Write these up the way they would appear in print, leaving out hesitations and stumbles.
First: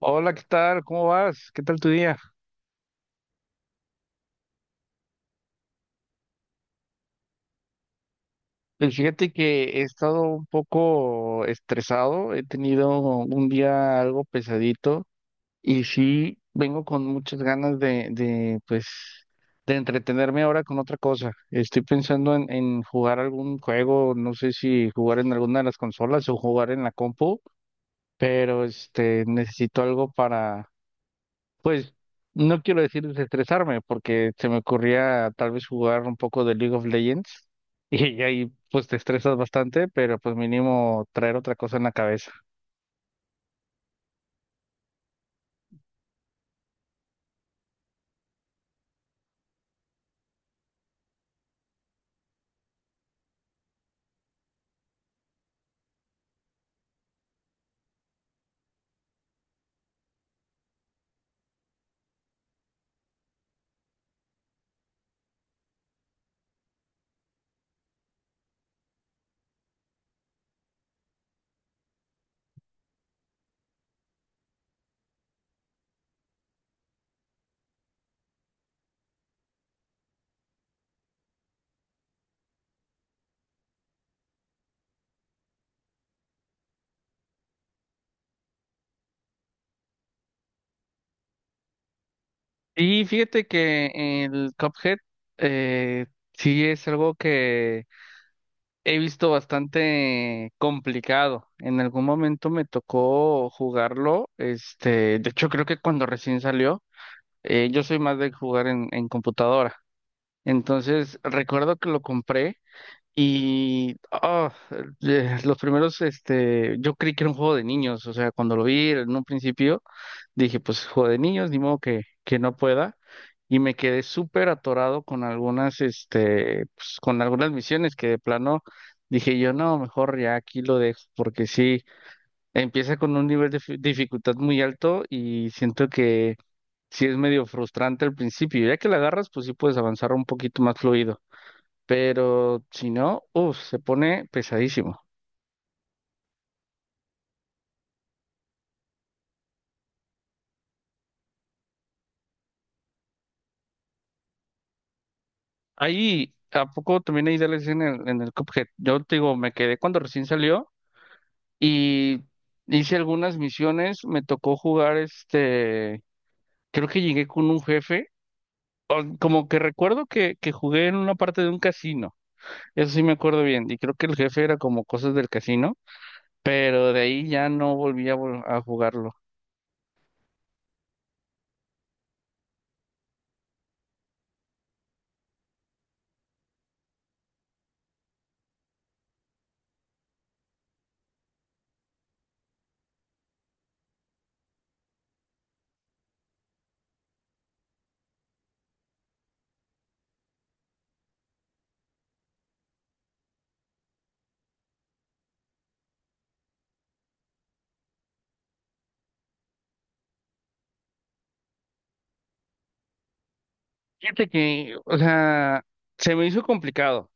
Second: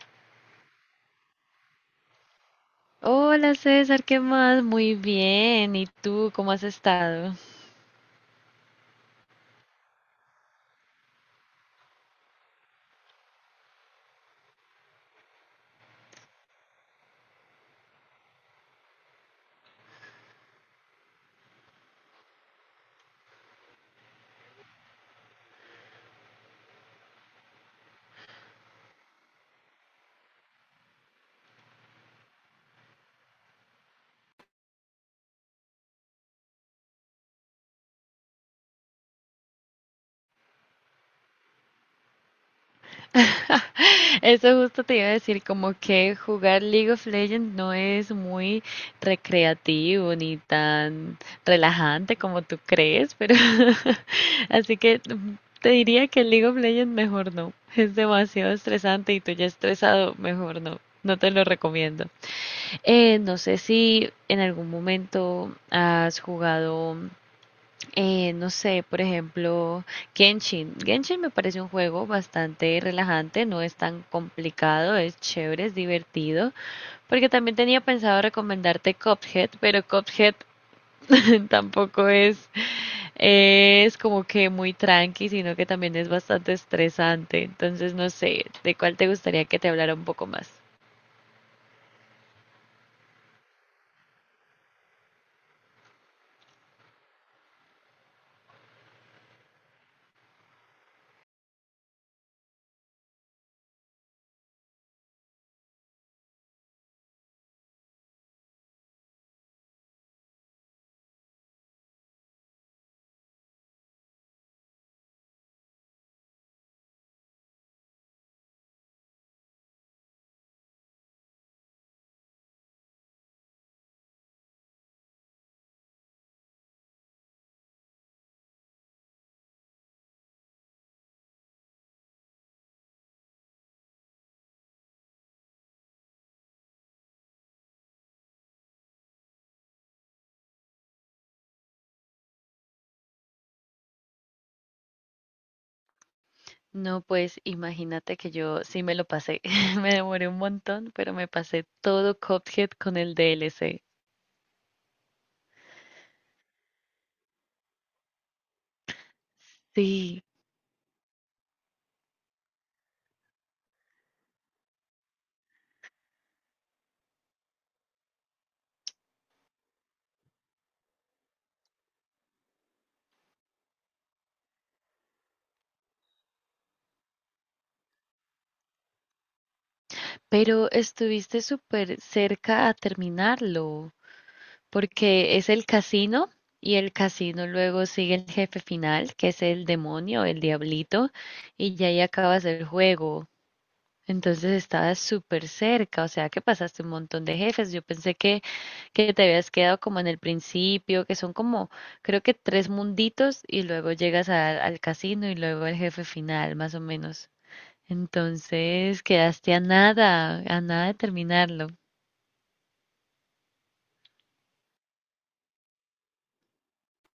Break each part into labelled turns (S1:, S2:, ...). S1: Hola, ¿qué tal? ¿Cómo vas? ¿Qué tal tu día?
S2: Hola César, ¿qué más? Muy bien. ¿Y tú cómo has estado?
S1: Pues fíjate que he estado un poco estresado, he tenido un día algo pesadito y sí vengo con muchas ganas de pues, de entretenerme ahora con otra cosa. Estoy pensando en jugar algún juego, no sé si jugar en alguna de las consolas o jugar en la compu, pero este necesito algo. Pues no quiero decir desestresarme, porque se me ocurría tal vez jugar un poco de League of Legends y ahí pues te estresas bastante, pero pues mínimo traer otra cosa en la cabeza.
S2: Eso justo te iba a decir, como que jugar League of Legends no es muy recreativo ni tan relajante como tú crees, pero así que te diría que League of Legends mejor no. Es demasiado estresante y tú ya estresado, mejor no. No te lo recomiendo. No sé si en algún momento has jugado. No sé, por ejemplo, Genshin. Genshin me parece un juego bastante relajante, no es tan complicado, es chévere, es divertido, porque también tenía pensado recomendarte Cuphead, pero Cuphead tampoco es, como que muy tranqui, sino que también es bastante estresante. Entonces, no sé, ¿de cuál te gustaría que te hablara un poco más?
S1: Y fíjate que el Cuphead eh, sí es algo que he visto bastante complicado. En algún momento me tocó jugarlo, este, de hecho creo que cuando recién salió, yo soy más de jugar en computadora. Entonces recuerdo que lo compré. Y los primeros, este, yo creí que era un juego de niños, o sea, cuando lo vi en un principio, dije, pues juego de niños, ni modo que no pueda. Y me quedé súper atorado con algunas, este, pues, con algunas misiones que de plano dije yo, no, mejor ya aquí lo dejo, porque sí, empieza con un nivel de dificultad muy alto y siento que sí es medio frustrante al principio. Ya que la agarras, pues sí puedes avanzar un poquito más fluido, pero si no, uff, se pone pesadísimo.
S2: No, pues imagínate que yo sí me lo pasé. Me demoré un montón, pero me pasé todo Cuphead con el DLC.
S1: Ahí, ¿a poco también hay DLCs en el Cuphead? Yo te digo, me quedé cuando
S2: Sí,
S1: recién salió y hice algunas misiones, me tocó jugar este, creo que llegué con un jefe, como que recuerdo que jugué en una parte de un casino, eso sí me acuerdo bien, y creo que el jefe era como cosas del casino, pero de ahí ya no volví a, a jugarlo.
S2: pero estuviste súper cerca a terminarlo, porque es el casino y el casino luego sigue el jefe final, que es el demonio, el diablito, y ya ahí acabas el juego. Entonces estabas súper cerca, o sea que pasaste un montón de jefes. Yo pensé que te habías quedado como en el principio, que son como, creo que tres munditos y luego llegas al casino y luego el jefe final, más o menos. Entonces quedaste a nada de terminarlo.
S1: Fíjate que, o sea, se me hizo complicado.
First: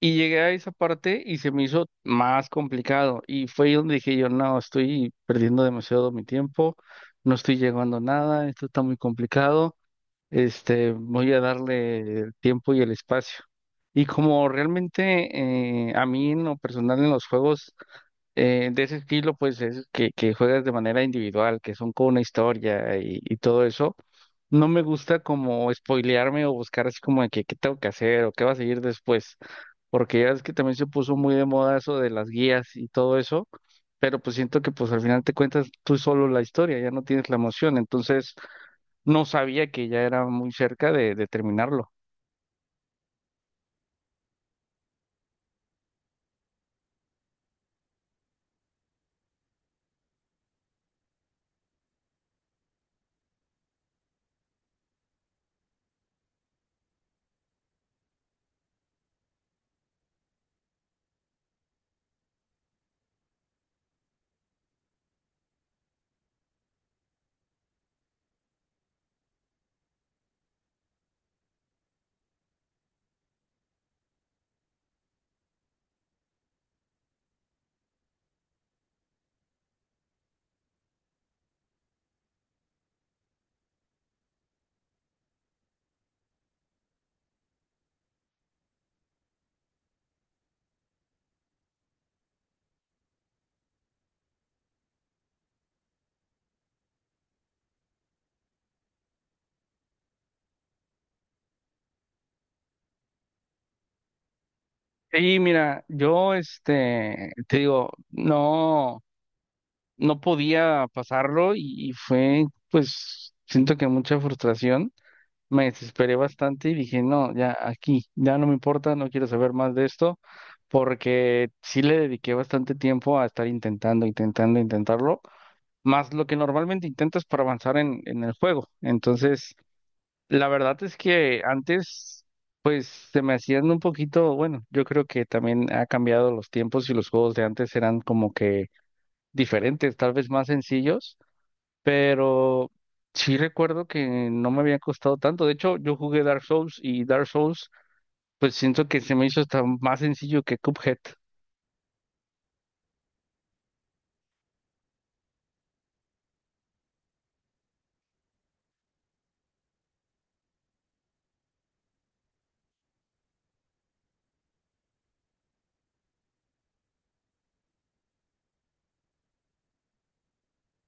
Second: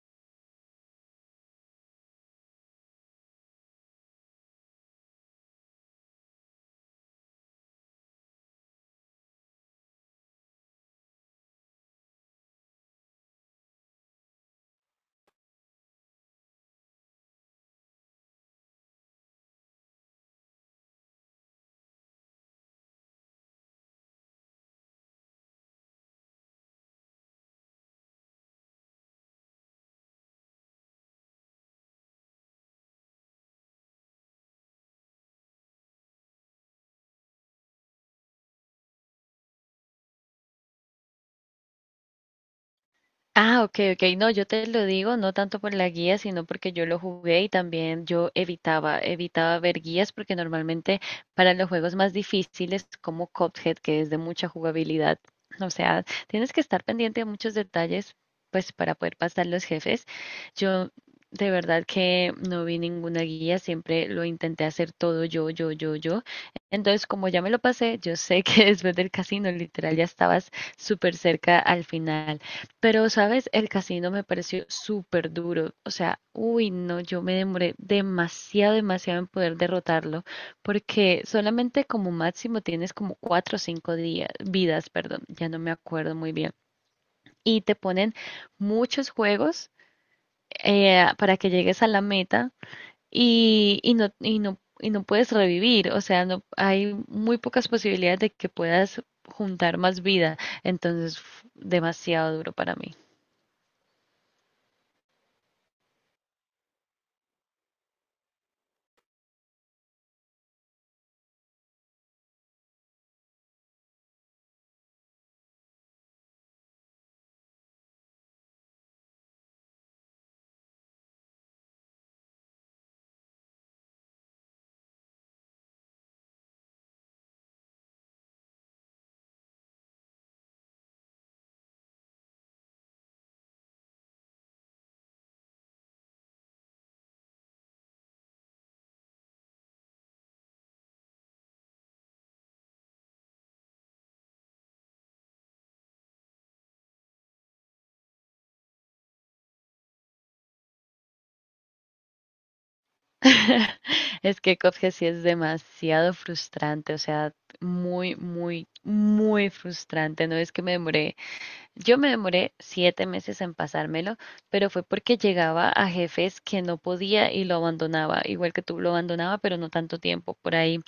S1: Y llegué a esa parte y se me hizo más complicado. Y fue ahí donde dije yo, no, estoy perdiendo demasiado mi tiempo, no estoy llegando a nada, esto está muy complicado, este, voy a darle el tiempo y el espacio. Y como realmente a mí en lo personal en los juegos de ese estilo, pues es que juegas de manera individual, que son con una historia y todo eso. No me gusta como spoilearme o buscar así como de que qué tengo que hacer o qué va a seguir después, porque ya es que también se puso muy de moda eso de las guías y todo eso, pero pues siento que pues al final te cuentas tú solo la historia, ya no tienes la emoción, entonces no sabía que ya era muy cerca de terminarlo.
S2: Ah, ok, ok. No, yo te lo digo, no tanto por la guía, sino porque yo lo jugué y también yo evitaba ver guías porque normalmente para los juegos más difíciles como Cuphead, que es de mucha jugabilidad, o sea, tienes que estar pendiente de muchos detalles, pues para poder pasar los jefes. Yo de verdad que no vi ninguna guía, siempre lo intenté hacer todo yo, yo, yo, yo. Entonces, como ya me lo pasé, yo sé que después del casino, literal, ya estabas súper cerca al final. Pero, ¿sabes? El casino me pareció súper duro. O sea, uy, no, yo me demoré demasiado, demasiado en poder derrotarlo, porque solamente como máximo tienes como cuatro o cinco días, vidas, perdón, ya no me acuerdo muy bien. Y te ponen muchos juegos para que llegues a la meta y no puedes revivir. O sea, no, hay muy pocas posibilidades de que puedas juntar más vida. Entonces, uf, demasiado duro para mí.
S1: Y mira, yo este, te digo, no. No podía pasarlo y fue, pues, siento que mucha frustración. Me desesperé bastante y dije, no, ya aquí, ya no me importa, no quiero saber más de esto, porque sí le dediqué bastante tiempo a estar intentando, intentando, intentarlo, más lo que normalmente intentas para avanzar en el juego. Entonces, la verdad es que antes, pues, se me hacían un poquito, bueno, yo creo que también ha cambiado los tiempos y los juegos de antes eran como que diferentes, tal vez más sencillos, pero sí recuerdo que no me había costado tanto. De hecho, yo jugué Dark Souls y Dark Souls, pues siento que se me hizo hasta más sencillo que Cuphead.
S2: Es que Cuphead sí es demasiado frustrante, o sea, muy, muy, muy frustrante. No es que me demoré, yo me demoré 7 meses en pasármelo, pero fue porque llegaba a jefes que no podía y lo abandonaba, igual que tú lo abandonaba, pero no tanto tiempo, por ahí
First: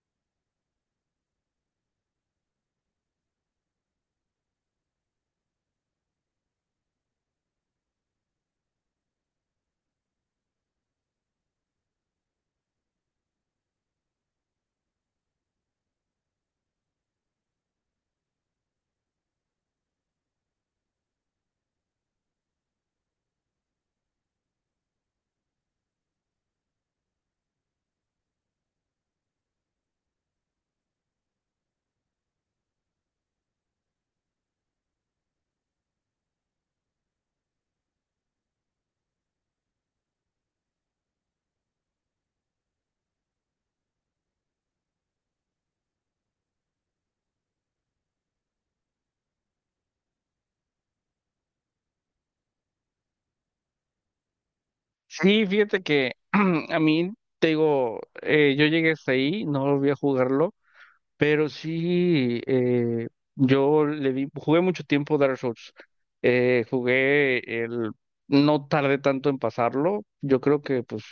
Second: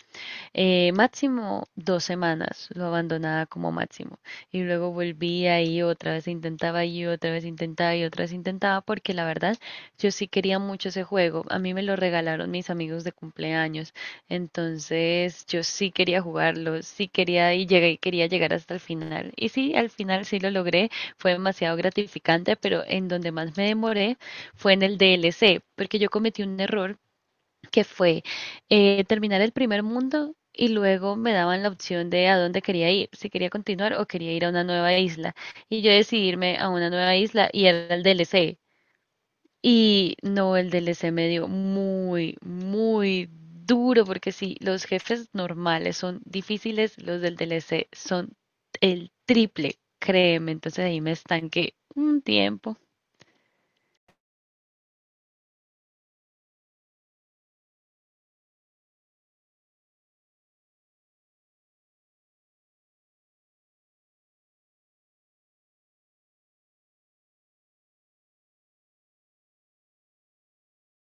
S2: máximo 2 semanas lo abandonaba como máximo y luego volvía y otra vez intentaba y otra vez intentaba y otra vez intentaba porque la verdad yo sí quería mucho ese juego. A mí me lo regalaron mis amigos de cumpleaños, entonces yo sí quería jugarlo, sí quería y llegué, quería llegar hasta el final. Y sí, al final sí lo logré, fue demasiado gratificante, pero en donde más me demoré fue en el DLC, porque yo cometí un error que fue terminar el primer mundo y luego me daban la opción de a dónde quería ir, si quería continuar o quería ir a una nueva isla. Y yo decidí irme a una nueva isla y era el DLC. Y no, el DLC me dio muy, muy duro, porque sí, los jefes normales son difíciles, los del DLC son el triple, créeme. Entonces ahí me estanqué un tiempo.
S1: Sí, fíjate que a mí, te digo, yo llegué hasta ahí, no volví a jugarlo, pero sí, yo le di, jugué mucho tiempo Dark Souls. Jugué el, no tardé tanto en pasarlo, yo creo que pues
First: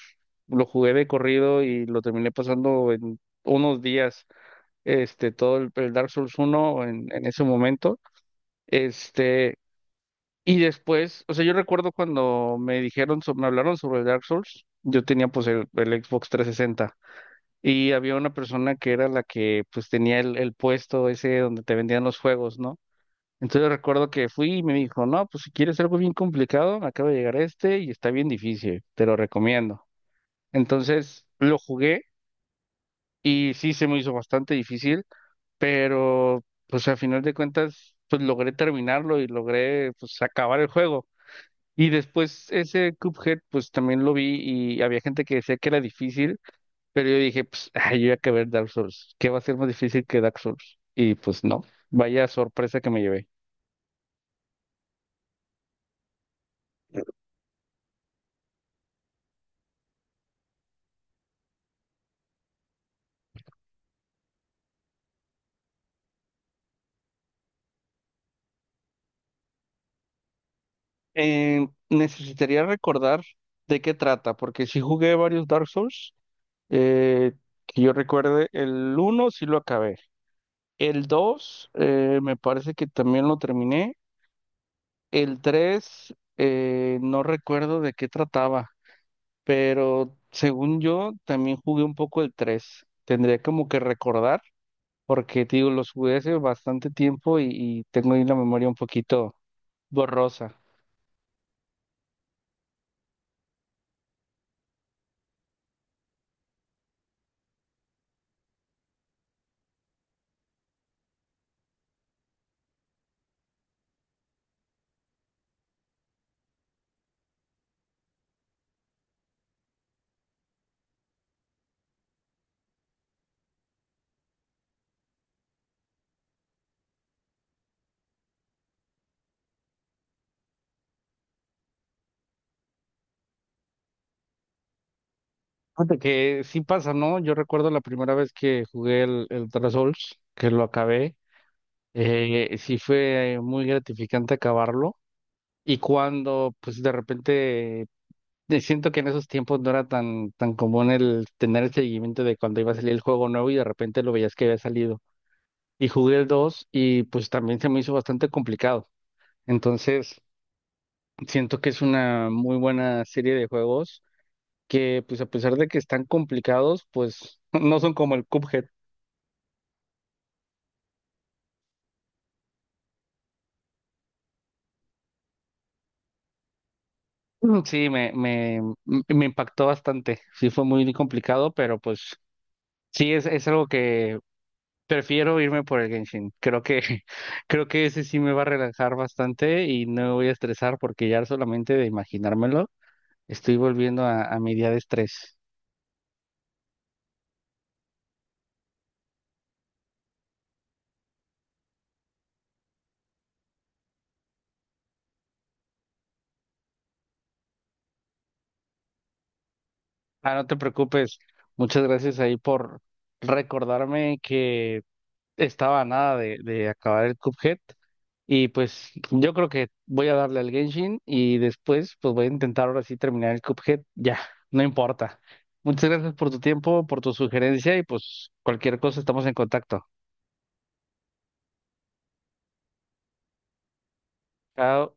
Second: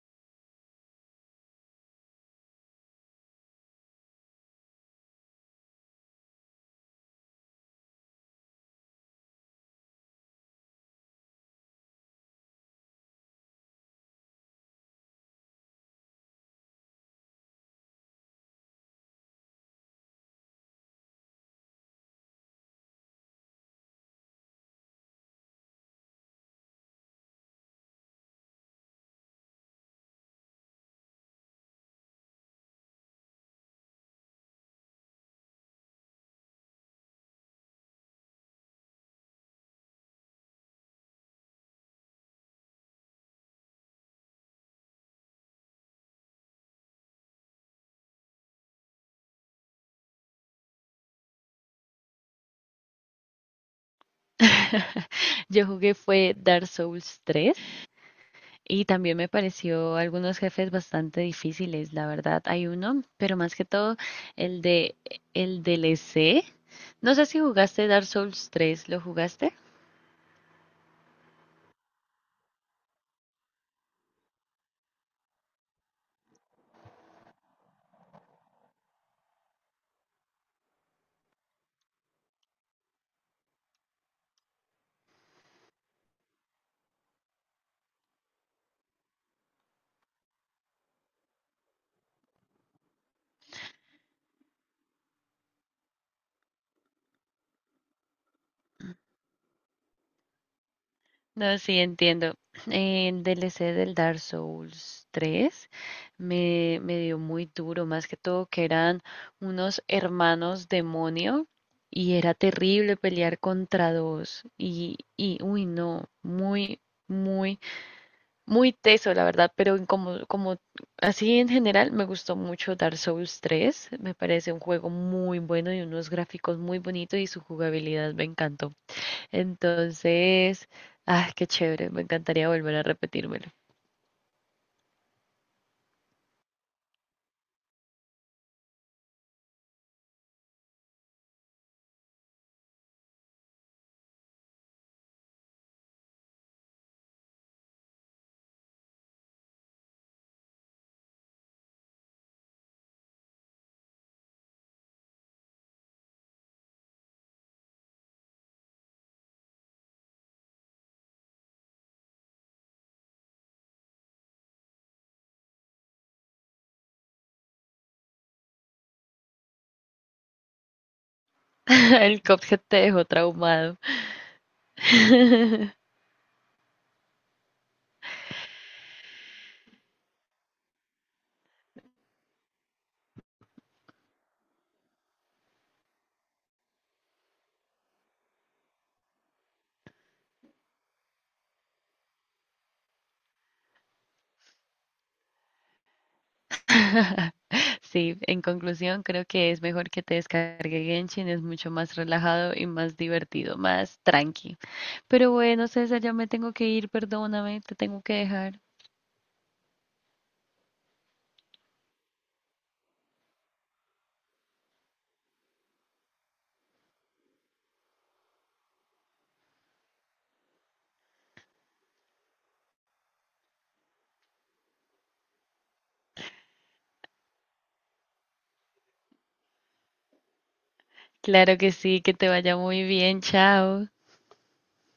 S1: lo jugué de corrido y lo terminé pasando en unos días. Este, todo el Dark Souls uno en ese momento, este, y después, o sea, yo recuerdo cuando me dijeron, me hablaron sobre el Dark Souls, yo tenía pues el Xbox 360 y había una persona que era la que pues tenía el puesto ese donde te vendían los juegos, ¿no? Entonces recuerdo que fui y me dijo, no, pues si quieres algo bien complicado, me acaba de llegar este y está bien difícil, te lo recomiendo. Entonces lo jugué y sí se me hizo bastante difícil. Pero pues a final de cuentas pues logré terminarlo y logré pues acabar el juego. Y después ese Cuphead pues también lo vi y había gente que decía que era difícil, pero yo dije pues ay, yo ya acabé el Dark Souls, ¿qué va a ser más difícil que Dark Souls? Y pues no, vaya sorpresa que me llevé.
S2: Yo jugué fue Dark Souls 3. Y también me pareció algunos jefes bastante difíciles, la verdad. Hay uno, pero más que todo el de el DLC. No sé si jugaste Dark Souls 3, ¿lo jugaste?
S1: Necesitaría recordar de qué trata, porque si jugué varios Dark Souls, eh, que yo recuerde, el uno sí lo acabé, el 2 me parece que también lo terminé. El 3, no recuerdo de qué trataba, pero según yo también jugué un poco el 3. Tendría como que recordar, porque te digo, los jugué hace bastante tiempo y tengo ahí la memoria un poquito borrosa.
S2: No, sí, entiendo. El DLC del Dark Souls 3 me dio muy duro, más que todo que eran unos hermanos demonio y era terrible pelear contra dos. Y uy, no, muy, muy muy teso, la verdad, pero en como, así en general me gustó mucho Dark Souls 3. Me parece un juego muy bueno y unos gráficos muy bonitos y su jugabilidad me encantó. Entonces, ah qué chévere, me encantaría volver a repetírmelo.
S1: Fíjate que sí pasa, ¿no? Yo recuerdo la primera vez que jugué el Dark Souls, que lo acabé. Sí fue muy gratificante acabarlo. Y cuando pues de repente siento que en esos tiempos no era tan, tan común el tener el seguimiento de cuando iba a salir el juego nuevo y de repente lo veías que había salido. Y jugué el 2 y pues también se me hizo bastante complicado. Entonces, siento que es una muy buena serie de juegos que pues a pesar de que están complicados, pues no son como el Cuphead.
S2: El Cuphead te dejó traumado.
S1: Mm, sí, me impactó bastante. Sí, fue muy complicado, pero pues sí, es algo que prefiero irme por el Genshin. Creo que, creo que ese sí me va a relajar bastante y no me voy a estresar porque ya solamente de imaginármelo estoy volviendo a mi día de estrés.
S2: Sí, en conclusión, creo que es mejor que te descargue Genshin, es mucho más relajado y más divertido, más tranqui. Pero bueno, César, ya me tengo que ir, perdóname, te tengo que dejar.
S1: Ah, no te preocupes. Muchas gracias ahí por recordarme que estaba a nada de acabar el Cuphead. Y pues yo creo que voy a darle al Genshin y después pues voy a intentar ahora sí terminar el Cuphead. Ya, no importa. Muchas gracias por tu tiempo, por tu sugerencia y pues cualquier cosa estamos en contacto.
S2: Claro que sí, que te vaya muy bien, chao.
S1: Chao.